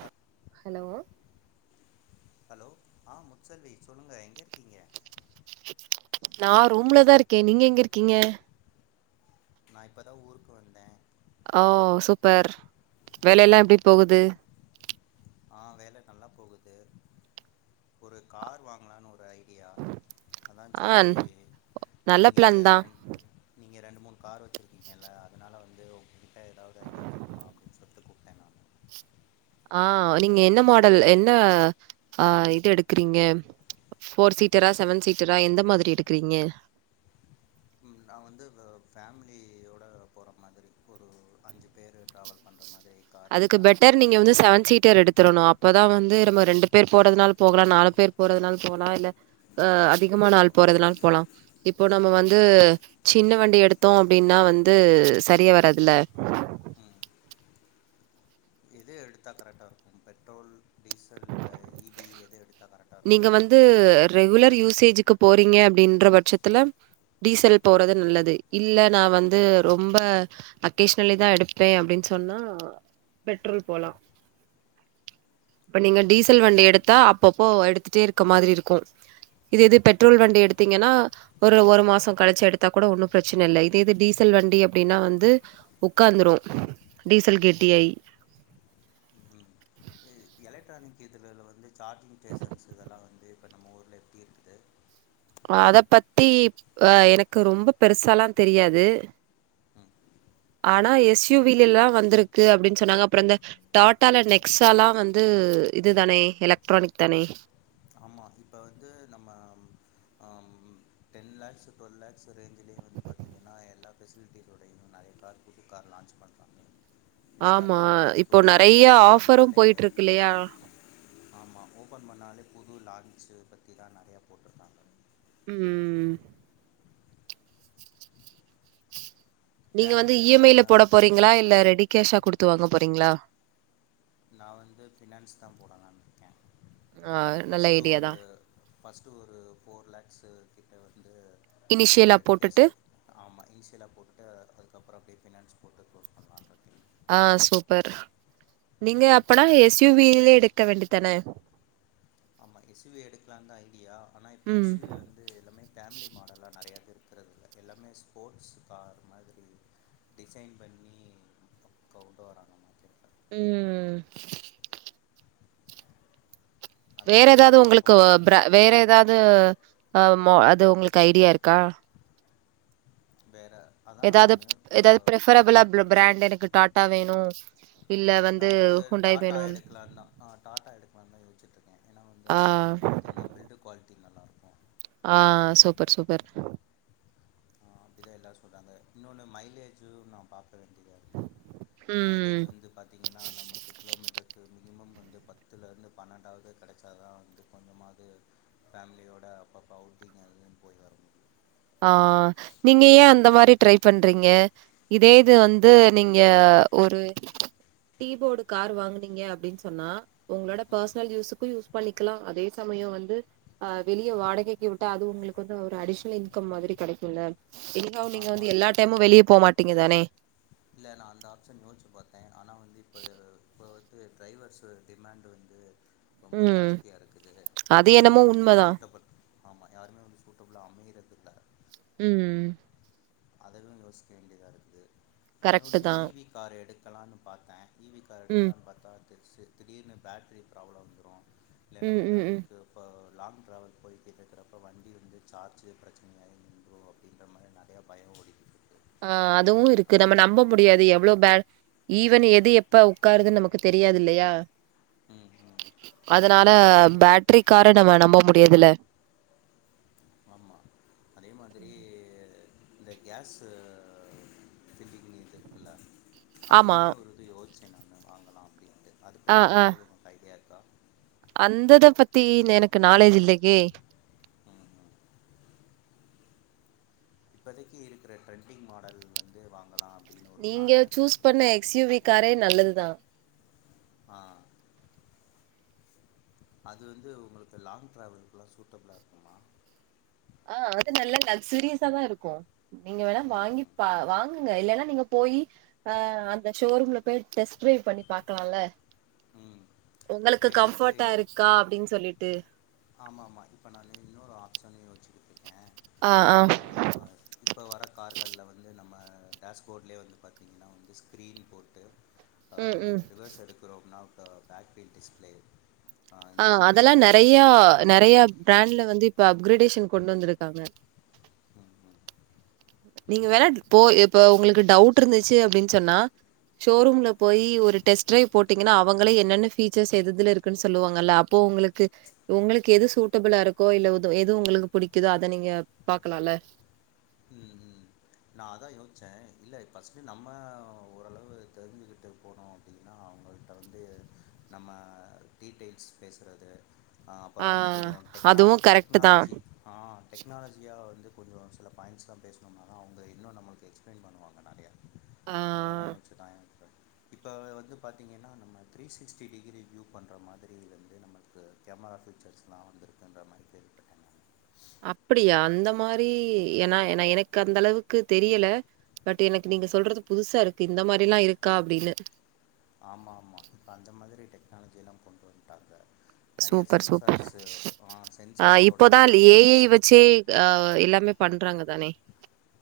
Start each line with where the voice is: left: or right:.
left: ஹ
right: hello
left: hello ஆ முத்செல்வி சொல்லுங்க எங்க இருக்கீங்க
right: நா ரூம்ல தா இருக்கே நீங்க எங்க இருக்கீங்க
left: நா இப்ப தா ஊருக்கு வந்தே
right: ஓ சூப்பர் வேலை எல்லா எப்டி போகுது
left: ஆ வேல நல்லா போகுது ஒரு கார் வாங்லான் ஒரு ஐ டியா அதா
right: ஆ
left: சேரி
right: நல்ல
left: நீங்க
right: பிளான் தா
left: ரென் நீங்க ரெண்டு, மூண் கார் வெச்சிருக்கீங்கல்ல அதனால வந்து உங்க்கிட்ட எதாவது ஐடியா கேக்கலா அப்டின் சொல் ட்டு கூப்ட்டே நானு
right: ஆ நீங்க என்ன மாடல் என்ன ஆ இது எடுக்கறீங்க ஃபோர் சீட்டரா, செவன் சீட்டரா எந்த மாதிரி எடுக்றீங்க
left: ம நா வந்து வ ஃபேம்லியோட போற மாதிரி ஒரு அஞ்சு பேரு ட்ராவல் பண்றா மா
right: அதுக்கு பெட்டர் நீங்க வந்து செவன் சீட்டர் எடுத்திரனு அப்ப தா வந்து நம்ம ரெண்டு பேர் போறதுனால் போகலா நாலு பேர் போறதுனால் போகலா இல்ல அ அதிகமான ஆள் போறதுனால் போலா இப் போ நம்ம வந்து சின்ன வண்டி எடுத்தோ அப்டின்னா வந்து சரியா வராதுல்ல
left: ம் எது எடுத்தா கரக்ட்டா இருக்கு பெட்ரோல் டீசல் இல்ல ஈ வி எது எடுத்தா கரக்ட்டா இருக்கு நெனைக்கறீங்க?
right: க்க போறீங்க அப்டின்ற பட்சத்துல டீசல் போறது நல்லது இல்ல நா வந்து ரொம்ப அகேஷ்னலி தா எடுப்பே அப்டின் சொன்னா பெட்ரோல் போலா இப்ப நீங்க
left: ஓ
right: டீசல்
left: சரி
right: வண்டி எடுத்தா அப்பப்போ எடுத்துட்டே இருக்க மாதுரி இருக்கு இது எது பெட்ரோல் வண்டி எடுத்தீங்கனா ஒரு ஒரு மாசம் கழிச்சி எடுத்தா கூட ஒன்னும் பிரச்சின இல்ல இது எது டீசல் வண்டி அப்டின்னா வந்து உக்காந்துரும் டீசல் கெட்டியாய்
left: [unintelligible] எலக்ட்ரானிக் இதில் ல வந்து சார்ஜிங் ஸ்டேஷன்ஸ் இதல்லா வந்து நம்ம ஊர்ல எப்டி இருக்குது
right: அத பத்தி அ எனக்கு ரொம்ப பெருசாலா தெரியாது
left: ம்
right: ஆனா எஸ்யுவில எல்லா வந்துருக்கு அப்டின்னு சொன்னாங்க அப்றோ இந்த டாடால நெக்ஸால்லா வந்து இது தானே எலக்ட்ரானிக் தானே
left: ஆமா இப்ப வந்து நம்ம அம் டென் லாக்ஸ் டுவெல் லாக்ஸ் ரேஞ்சி எல்லா ஃபெசிலிட்டிஸோடையு நறைய கார் புது கார் லான்ச் பண்ணுறாங்க
right: ஆமா இப்போ நறைய
left: ஓப்பன்
right: ஆஃபரு
left: பண்ணாலே
right: போயிட்ருக் இல்லயா
left: ஆமா ஓப்பன் பண்ணாலே புது லான்ச்சு பத்தி தா நறையா போட்ருக்காங்க
right: ம் நீங்க வந்து
left: ஃபேமிலி கார்
right: இஎம்ஐல போட போறீங்களா இல்ல ரெடி கேஷா குடுத்து வாங்க போறீங்ளா
left: நான் வந்து ஃபினான்ஸ் தா போடலான்ருக்கே
right: ஆ நல்ல
left: ஃபஸ்ட்டு
right: ஐடியா
left: ஒரு
right: தான்
left: ஃபஸ்ட்டு ஒரு ஃபோர் லேக்ஸ் வந்து ஆ
right: இனிஷியலா
left: ரெடி கேஷ்
right: போட்டுட்டு
left: போட்டு ஆமா இன்ஷியலா போட்டு அதுக்கப்பறோ அப்டியே ஃபினான்ஸ் போட்டு க்ளோஸ் பண்ணலான்னு இருக்கேன்
right: ஆ சூப்பர் நீங்க அப்பனா எஸ்யுவிலே எடுக்க வேண்டி தான
left: ஆமா எஸ்யுவி எடுக்லாம்னு தான் ஐடியா ஆனா இப்ப
right: ம்
left: எஸ்யுவி வந்து எல்லாமே ஃபேமிலி மாடல்லா நறையாக இருக்கு இருக்றதில்ல எல்லாமே ஸ்போட்ஸ் கார் மாத்ரி டிசைன் பண்ணி கொண்டு வராங்க
right: ம்
left: அதான்
right: வேற
left: எனக்கு
right: எதாவ்து
left: ஒரே
right: உங்குளுக்கு
left: குழப்பமா
right: பிர
left: இருக்குது
right: வேற எதாது அ அது ஒங்ளுக் ஐடியா இருக்கா
left: வேறு அதான்
right: எதாது
left: நான் இப்போ
right: எதாது ப்ரஃப்ரபுளா பிரா பிராண்ட் எனக்கு டாடா வேணு இல்ல
left: நா வந்து
right: ஹுண்டாய்
left: டாடா
right: வேணு
left: எடுக்கலா டாடா எடுக்கலாம்னு தா யோச்ச எனக்கு ஏன்னால் வந்து
right: ஆ
left: அதுதா வந்து பாத்தீங்னா பில்டு குவாலிட்டி நல்லாருக்கு
right: ஆ சூப்பர் சூப்பர்
left: அப்டிதா எல்லாரு சொலிறாங்க இன்னொன்று மைலேஜும் நா பாப்பே வேண்டியதா இருக்கு மைலேஜ்
right: ம்
left: வந்து பாாரத்தீங்கன்னா நமக்கு கிலோமீட்டருக்கு மினிமம் வந்து பத்துலருந்து பன்னெண்டாவது கிடைச்சா தா வந்து கொஞ்சமாவது ஃமிலியோட அப்பப்ப அவுட்டிங்கு போய் வர முடியு
right: ஆ நீங்க ஏ அந்த மாரி ட்ரை பண்றீங்க இதே இது வந்து நீங்க ஒரு டீபோர்டு கார் வாங்குனீங்க அப்டின்னு சொன்னா உங்களோட
left: ம்
right: பர்சனல் யூஸுக்கு யூஸ் பண்ணிக்கலா அதே சமயம் வந்து வெளிய வாடகைக்கு விட்ட அது உங்ளுக்கு வந்து ஒரு அடிஷ்னல் இன் கம் மாதுரி கடைக்கும்ல இங்காவும் நீங்க
left: ஆமாம்
right: வந்து எல்லா டைமும் வெளியே போகமாட்டீங்க தானே
left: இல்ல நா அந்த ஆப்ஷன் யோச்சு பாத்தே ஆனா வந் இப்போ வந்து டிரைவர்ஸ் டிமாண்ட் வந்து ரொம்ப
right: ம்
left: ஜாஸ்தியா இருக்குது
right: அது
left: யாருமே
right: என்னமோ
left: வந்து
right: உண்மதா
left: சூட்டபிள் ஆமா யாருமே வந்து சூட்டபிளா அமைகிறது
right: ம்
left: அதவுயோசிக்க வேண்டியதா இருக்குது
right: கரெக்ட்டு
left: இன்னோன்னு
right: தா
left: வி கார் எடுக்கலான் பாத்தே ஈவி கார்
right: ம்
left: எடுக்கலான்னு பாத்தா த திடீர்னு பேட்ரி ப்ராப்ளம் வந்துடு இல்ல
right: ம்
left: நம்ம
right: ம் ம்
left: எதாதுக்கு இப்ப லாங் டிரராாவல் போய் கேட்டு இருக்கிறப்ப வண்டி வந்து சார்ஜு பிரச்சனையாக ந அப்டின்ற மாத்ரி நறைய
right: அ அதுவு இருக்கு நம்ம
left: அதனால்
right: நம்ப முடியாது எவ்ளோ பே ஈவன் எது எப்பா உக்காருதுன் நமக்கு தெரியாது இல்லயா
left: ம் ம்
right: அதனால பேட்டரி கார நம்ம நம்ப முடியதுல
left: ஆமா அதே மாதுரி இந்த கேஸ் திண்டிக்கணி தெக்குல
right: ஆமா
left: அதுமே ஒரு இது யோஸ் வாங்கலா அப்டின்டு அதது
right: ஆ
left: பத்தி
right: ஆ
left: எதாது உனக் ஐடியா இருக்
right: அந்தத பத்தி எனக்கு நாலேஜ் இல்ல கே
left: ம் ம் இப்போதக்கி இருக்குற ட்ரெண்டிங் மாடல் வந்து வாங்கலா அப்டின்னு ஒரு
right: நீங்க
left: பிளானு
right: சூஸ் பண்ண எக்ஸ்யுவி காரே நல்லதுதா
left: ஆ அது வந்து உங்களுக்கு லாங் ட்ராவலுக்குலா சூட்டபுளா இருக்குமா
right: ஆ அது நல்லா லக்சூரியஸா தா இருக்கு நீங்க வேணா
left: ம்
right: வாங்கி
left: ம்
right: பா வாங்குங்க இல்லன்னா நீங்க போயி அ அந்த ஷோரூம்ல போய் டெஸ்ட் ட்ரைவ் பண்ணி பாக்கலால்ல
left: ம்
right: உங்களுக்கு
left: இப்போ
right: கம்ஃபோட்டா இருக்கா அப்டின் சொல்லிட்டு
left: ஆமா ஆமா இப்ப நானு இன்னொரு ஆப்ஷனேய வச்சு ர்க்கே ஆ இப்போ வர கார்கள்ல வந்து நம்ம டேஷ்போட்லயே வந்து பாத்திங்கன்னா வந்து ஸ்க்ரீன் போட்டு ஆ
right: ம் ம்
left: ரிவர்ஸ் எடுக்குறோம்னா ஆ பேட்ரி டிஸ்ப்ளே
right: ஆ அதெல்லா நறையா நறையா ப்ராண்ட்ல வந்து இப்ப அப்க்ரடேஷன் கொண்டு வந்துருக்காங்க
left: ம் ம்
right: நீங்க வேணா போ இப்ப உங்களுக்கு டவுட்ருந்துச்சு அப்டின் சொன்னா ஷோரூம்ல போயி ஒரு டெஸ்ட் ட்ரைவ் போட்டீங்கன்னா அவங்களே என்னென்ன ஃபீச்சர்ஸ் எதுதுல இருக்குன் சொல்லுவாங்கல்ல அப்போ போ உங்களுக்கு உங்களுக்கு எது சூட்டபுளா இருக்கோ இல்ல து எது உங்களுக்கு புடிக்கிதோ அத நீங்க பாக்கலால்ல
left: ம் நா அதா யோச்ச இல்ல ஃபஸ்ட்டு நம்ம ஓரளவு தெரிஞ்சிக்கிட்டு போனோ அப்டின்னா அவ்ங்கள்ட்ட வந்து நம்ம டீட்டெயில்ஸ் பேசுறது ஆ அப்பறொ வந்து கொஞ்சொ டெக்னால்
right: அதுவும் கரெக்ட் தான்.
left: டெக்னாலஜி ஆ டெக்னாலஜியா வந்து கொஞ்சொ சில பாயிண்ஸ்லா பேசணோம்னாதா அவங்க இன்னு நம்மளுக்கு எக்ஸ்ப்ளைன் பண்ணுவாங்க நறைய
right: ஆ
left: அதெல்லா யோச்சு [unintelligible] இப்பத வந்து பாத்தீங்கன்னா நம்ம த்ரீ சிக்ஸ்டி டிகிரி வ்யூ பண்ற மாதிரி இதுல வந்து நமக்கு கேமரா ஃபீ ச்சர்ஸ்லா வந்துருக்குன்ற மாரி கேள்விப்பட்ட நானு
right: அப்டியா அந்த மாரி ஏன்னா என எனக்கு அந்தளவுக்கு தெரியல பட் எனக்கு
left: ம்
right: நீங்க சொல்றது புதுசா இருக்கு இந்த மாதுரி எல்லா இருக்கா அப்டின்னு
left: ஆமா ஆமா இப்ப அந்த மாதுரி டெக்னாலஜி எல்லா கொண்டு வந்துட்டாங்க நறைய சென்சார்ஸு
right: அ இப்போதா
left: சென்சார்ஸோடலாம் கொண்டு
right: ஏ ஏ
left: வந்துட்டாங்க.
right: வச்சே அ எல்லாமே பண்றாங்க தானே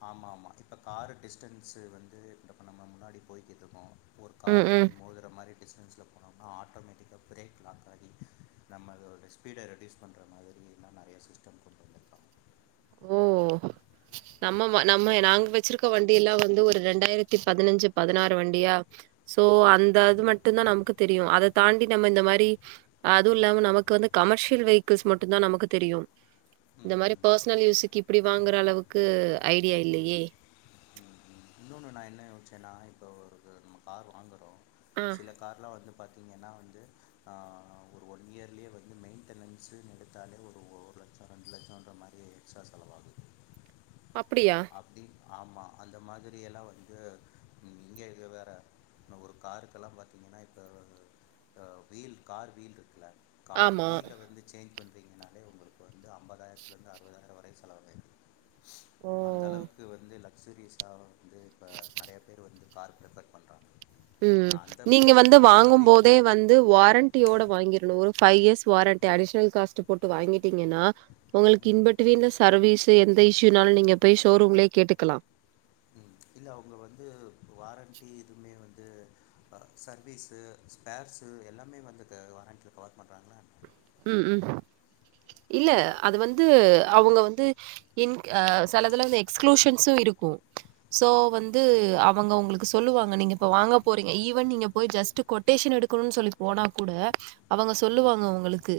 left: ஆமா ஆமா இப்ப கரு டிஸ்டன்ஸ் வந்து நம்ம முன்னாடி போய் கித்துக்கோ ஒரு
right: ம்,
left: காரில்
right: ம்.
left: போய் மோதுகிற மாதுரி டிஸ்டன்ஸில் போனோம்னா ஆட்டோமேட்டிக்காக பிரேக் லாக் ஆகி நம்ம அதோட ஸ்பீடை ரெடியூஸ் பண்ற மாதிரில்லா நறைய சிஸ்டம் கொண்டு வந்திருக்கோ
right: ஓ! நம்ம நம்ம நாங்க வச்சிருக்க வண்டி எல்லாம் வந்து ஒரு இண்டாயிரத்தி பதினஞ்சு பதினாறு வண்டியா சோ அந்த அது மட்டுந்தா நமக்கு தெரியு அத தாண்டி நம்ம இந்த மாதுரி அதுவு இல்லாம நமக்கு வந்து கமர்ஸ்சியல் வெஹிகிள் மட்டுந்தா நமக்கு தெரியு இந்த
left: ம்,
right: மாரி
left: ம்,
right: பேஸ் நல் யூஸ்க்கு இப்புடி வாங்குற அளவுக்கு ஐடியா
left: ம்.
right: இல்லயே
left: ம் ம் இன்னொன்று நா என்ன யோஸ்சேன்னா இப்போ ஒரு நம்ம கார் வாங்குகிறோ
right: ஆ.
left: சில கார்லா வந்து பார்த்திங்கன்னா வந்து ஒரு ஒன் இயர்லயே வந்து மெயின்டனன்ஸு எடுத்தாலே ஒரு ஒரு லட்சோ ரெண்டு லட்சம்ன்ற மாத்ரி எக்ஸ்ட்ராா செலவாகுது
right: அப்புடியா
left: ஆமா அந்த மாதுரி எல்லா வந்து இங்க வேற இன்ன ஒரு காருக்கெல்லா பார்த்தீங்கன்னா இப்ப வீல் கார் வீல் இருக்குல கார்
right: ஆமா.
left: வீல வந்து சேஞ் பண் னாலே உங்களுக்கு வந்து அம்பதாயிரத்திலிருந்து அறுபதாயிரம் வரை செலவ வேண் அந்த
right: ஓ!
left: அளவுக்கு வந்து லக்சரிஸா வந்து இப்போ நிறைய பேர் வந்து காருக்கு ரேஃபர் பண்ணுறாங்க
right: உம்
left: நான் அந்த
right: நீங்க வந்து
left: அந்த
right: வாங்கு
left: மாதிரியும் போ
right: போதே வந்து வாரண்டியோட வாங்கிருணு ஒரு five years warranty additional cost போட்டு வாங்கிட்டீங்கன்னா உங்களுக்கு இன் பிட்வின் சர்வீஸ் எந்த இந்த இஷயூனாலு நீங்க போய் ஷோரூம்லயே கேட்டுக்கலா
left: உம் இல்ல அவங்க வந்து வாரண்டண்டி இதுவுமே வந்து இது சர்வீஸு ஸ்பேர்ஸு எல்லாமே வந்து வாரட்டியில கவர் பண்ணுறாங்களன்
right: உம் உம் இல்ல அது வந்து அவங்க வந்து இங் சிலதுல வந்து எக்ஸ்களூசன்ஸு ம் இரு க்கும் சோ
left: ம் ம்
right: வந்து அவங்க உங்களுக்கு சொல்லுவாங்க நீங்க இப்போ வாங்க போறீங்க ஈவன் நீங்க போய் ஜஸ் கொட்டேஷன் எடுக்கணும்னு சொல்லி போனா கூட அவங்க
left: ம்
right: சொல்லுவாங்க
left: ம்
right: உங்களுக்கு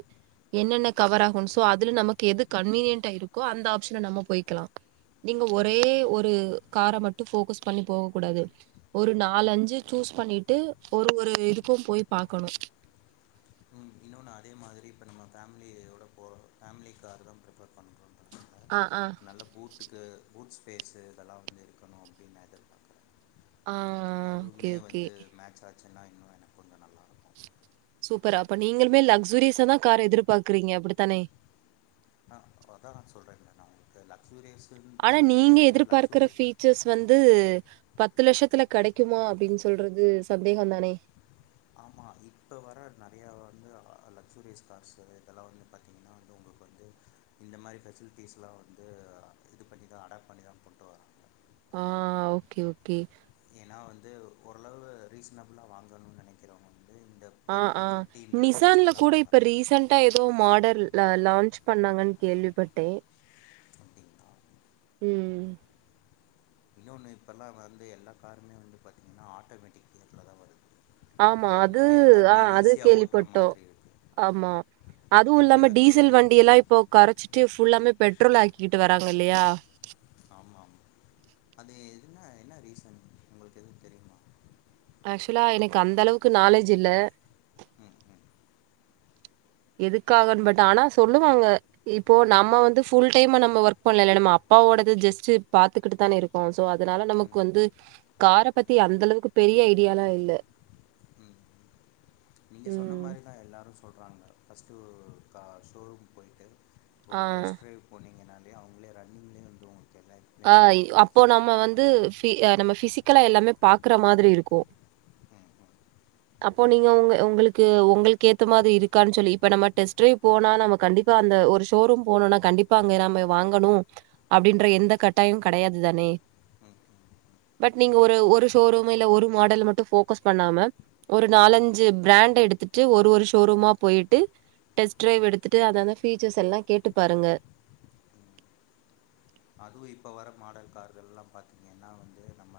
right: என்னென்ன கவர் ஆகும் சோ அதுல நமக்கு எது கன்வீனியன்டா இருக்கோ அந்த ஆப்ஷன்ல நம்ம போய்கலா நீங்க
left: ம்
right: ஒரே ஒரு கார மட்டு போக்கஸ் பண்ணி போக கூடாது ஒரு
left: ம்
right: நாலஞ்சு சூஸ் ஸ் பண்ணிட்டு ஒரு ஒரு இதுக்கு போய் பாக்கணு
left: ம் இன்னு நா அதே மாதிரி இப்போ நம்ம ஃபேமிலியோட போற ஃபேமிலி கார் தா ப்ரிஃபர் பண்ணறோ ப
right: ஆ ஆ
left: நல்ல பூட்டுக்கு பூட்ஸ் பேஸு இதெல்லா வந்து இருக்கணு அப்படின் நா எதிர்பார்க்கறே
right: ஆ ஓகே
left: அதுவுமே
right: ஓகே
left: வந்து மேட்ச ஆச்சுன்னா இன்னு எனக்கு கொஞ்ச நல்லா இருக்கு
right: பரா அப்ப நீங்களுமே லக்ஸ்சுரியஸ தா கார் எதிர்பாக்குறீங்க அப்படித்தானே
left: ஆ அதா நா சொல்றேங்களன் நா உங்களுக்கு லக்ஸூரியஸுன்ற
right: ஆனா
left: மாதிரி
right: நீங்க
left: யோசிக்கலை
right: எதிர்பார்க்கற
left: லக்ஸூரியஸ்
right: பபீச்சர்ஸ் வந்து பத்து லட்சத்துல கிடைக்குமா அப்படின்னு சொல்றது சந்தேகம் தானே
left: ஆமா இப்போ வர நிறையா வந்து லக்ஸ்சூரியஸ் கார்ஸு இதெல்லா வந்து பார்த்தீங்கன்னா வந்து உங்களுக்கு வந்து இந்த மாதிரி ஃபெசிலிட்டிஸ்லா வந்து இது பண்ணிதா அடாப்ட் பண்ணிதா போட்டுட்டு வராங்க
right: ஆ ஓகே ஓகே
left: ஏன்னா வந்து ஓரளவு ரீசனபிளா வாங்கணும்னு நினைக்கிறவங்க இந்த
right: ஆ
left: டென் டு
right: ஆ
left: ஃபிஃப்டின்ற
right: நிசான்ல
left: ரேஞ்சில் தான்
right: கூட இப்ப
left: வாங்குறாங்க
right: ரீசென்டா ஏதோ மாடல் லா லான்ச் பண்ணாங்கன்னு கேள்விப்பட்டே
left: அப்படின்னா
right: உம்
left: இன்னொன்னு இப்பெல்லா வந்து எல்லா காருமே வந்து பாத்தீங்கன்னா ஆட்டோமேட்டிக்துலதா வருது
right: ஆமா அது
left: அதனால
right: ஆ
left: எல்லாருமே
right: அது
left: ஈஸியாக ஓட்டுற
right: கேள்விப்பட்டோ
left: மாதிரி இருக்கு
right: ஆமா அதுவு
left: எப்படி
right: இல்லாம
left: வந்து
right: டீசல் வண்டி எல்லா இப்ப கரைச்சிட்டு ஃபுல்லாம பெட்ரோல் ஆக்கிட்டு வரங் களையா
left: ஆமா ஆமா அது எதுன என்ன ரீசன் உங்களுக்கு எது தெரியுமா
right: ஆக்சுவலா எனக்கு அந்த அளவுக்கு நாலேஜ் இல்ல
left: ம் ம்
right: எதுக்காகு பட் ஆனா சொல்லுவாங்க இப்போ நம்ம வந்து பூல் டைம்மா நம்ம ஒர்க் பண்லல நம்ம அப்பாவோட ஜஸ்ட் பாத்துக்கிட்டு தானே இருக்போ சோ அதனால நமக்கு
left: ம்
right: வந்து
left: ம்
right: கார பத்தி அந்த அளவுக்கு பெ ரிய ஐடியாலா இல்ல
left: உம் நீங்க சொன்ன
right: ம்
left: மாதிரி தா எல்லாரு சொல்றாங்க ஃபர்ஸ்ட்டு கா ஷோரூம் போயிட்டு
right: ஆ
left: ஒரு டெஸ்ட் டிரரைவ் போனீங்கனாலே அவங்களே ரன்னிங்லே வந்து உங்களுக்கு என்ன
right: ஆ அப்போ நம்ம வந்து நம்ம பிசிக்கலா எல்லாமே பாக்குற மாதிரி இருக்கு
left: ம் ம்
right: அப்போ நீங்க உங்க உங்களுக்கு உங்களுக்கு ஏத்த மாதிரி இருக்கான்னு சொல்லி இப்ப நம்ம டெஸ்ட் டிரைவ் போனா நம்ம கண்டிப்பா அந்த ஒரு ஷோரூ போனும்னா கண்டிப்பா அங்க நாம வாங்கணு
left: ம்
right: அப்படின்ற
left: ம்
right: எந்த கட் டாயம் கிடையாது தானே
left: ம்
right: பட் நீங்க ஒரு ஒரு ஷோரூம் இல்ல ஒரு மாடல் மட்டு ஃபோக்கஸ் பண்ணாம ஒரு
left: ம்
right: நாலஞ்சு ப்ராண்ட் எடுத்துட்டு ஒரு ஒரு ஷோரூமா போயிட்டு டெஸ்ட் டிரைவ்
left: ம்
right: எடுத்துட்டு அதஅத ஃபீச்சர்ஸ் எல்லா கேட்டு பாருங்க
left: உம் அதுவு இப்ப வர மாடல் கார்கள் எல்லா பாத்தீங்கன்னா வந்து நம்ம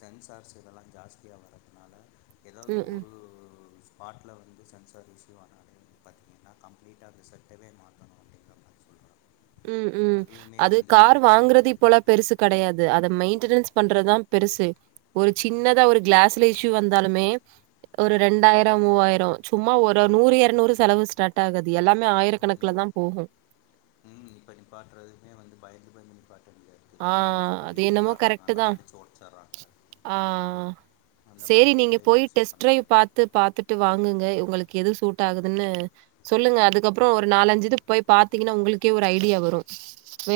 left: சென்சார் செ இதெல்லா ஜாஸ்தியாக வரதுனால ஏதாவது
right: ம், ம்.
left: ஒரு ஸ்பாட்ல வந்து சென்சார் இஸ்யூ ஆனா பாத்தீங்கன்னா கம்ப்ளீட்டா அந்த செட்டவே மாத்தணு அப்டிங்கிற மாறி சொல்றாங்க
right: உம் அது கார் வாங்குறது
left: தோணிக்கிட்டு
right: இப்போலா
left: இருக்கு
right: பெருசு கெடயாது அத மெயின்டெனன்ஸ் பண்றதுதா பெருசு ஒரு சின்னதா ஒரு க்ளாஸ்ல இஸ்யூ வந்தாலுமே ஒரு ரெண்டாயிரோ மூவாயிரோ சும்மா ஒரு நூறு எரநூறு செலவு ஸ்டார்ட் ஆகாது எல்லாமே ஆயிரக்கணக்குல தா தா போகு
left: உம் இப்ப நிப்பாட்டுறதுமே வந்து பயந்து பயந்து நிப்பா
right: ஆஹ் அது என்னமோ கரெக்ட் தா
left: அடித்து உடச்சிட்றாங்க
right: ஆஹ்
left: அந்த
right: சேரி
left: மாதிரி
right: நீங்க
left: எல்லாம்
right: போய்
left: யோசிச்சு இது
right: டெஸ்ட்
left: பண்ண முடியாது
right: ட்ரைவ் பாத்து பாத்துட் வாங்குங்க உங்களுக்கு எது சூட் ஆகுதுன்னு சொல்லுங்க அதுக்கப்பறோ ஒரு நாலஞ்சு இது போய் பாத்தீங்கன்னா உங்க ங்களுக்கே ஒரு ஐடியா வரு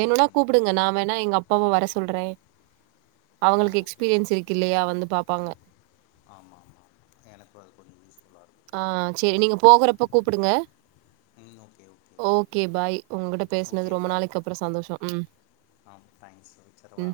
left: ம் ம் ம்
right: கூப்புடுங்க நா வேணா ன்ன எங்க அப்பாவ வர சொல்ற
left: ஆ
right: அவுங்களுக்கு
left: ஓகே
right: எக்ஸ்பீரியன்ஸ் இருக்கு இல்லையா வந்து பாப்பாங்க
left: ஆமா ஆமா ஆ எனக்கு அது கொஞ்
right: ஆஹ் சேரி நீங்க போகறப்ப கூப்புடுங்க
left: ம் ஓகே
right: ஓகே பாய் உங்கட்ட
left: ஓகே
right: பேசினது ரொம்ப
left: பாய்
right: நாளைக்கு அப்றோ சந்தோஷோ உம்
left: ஆ தேங்க்ஸ் வச்சரவா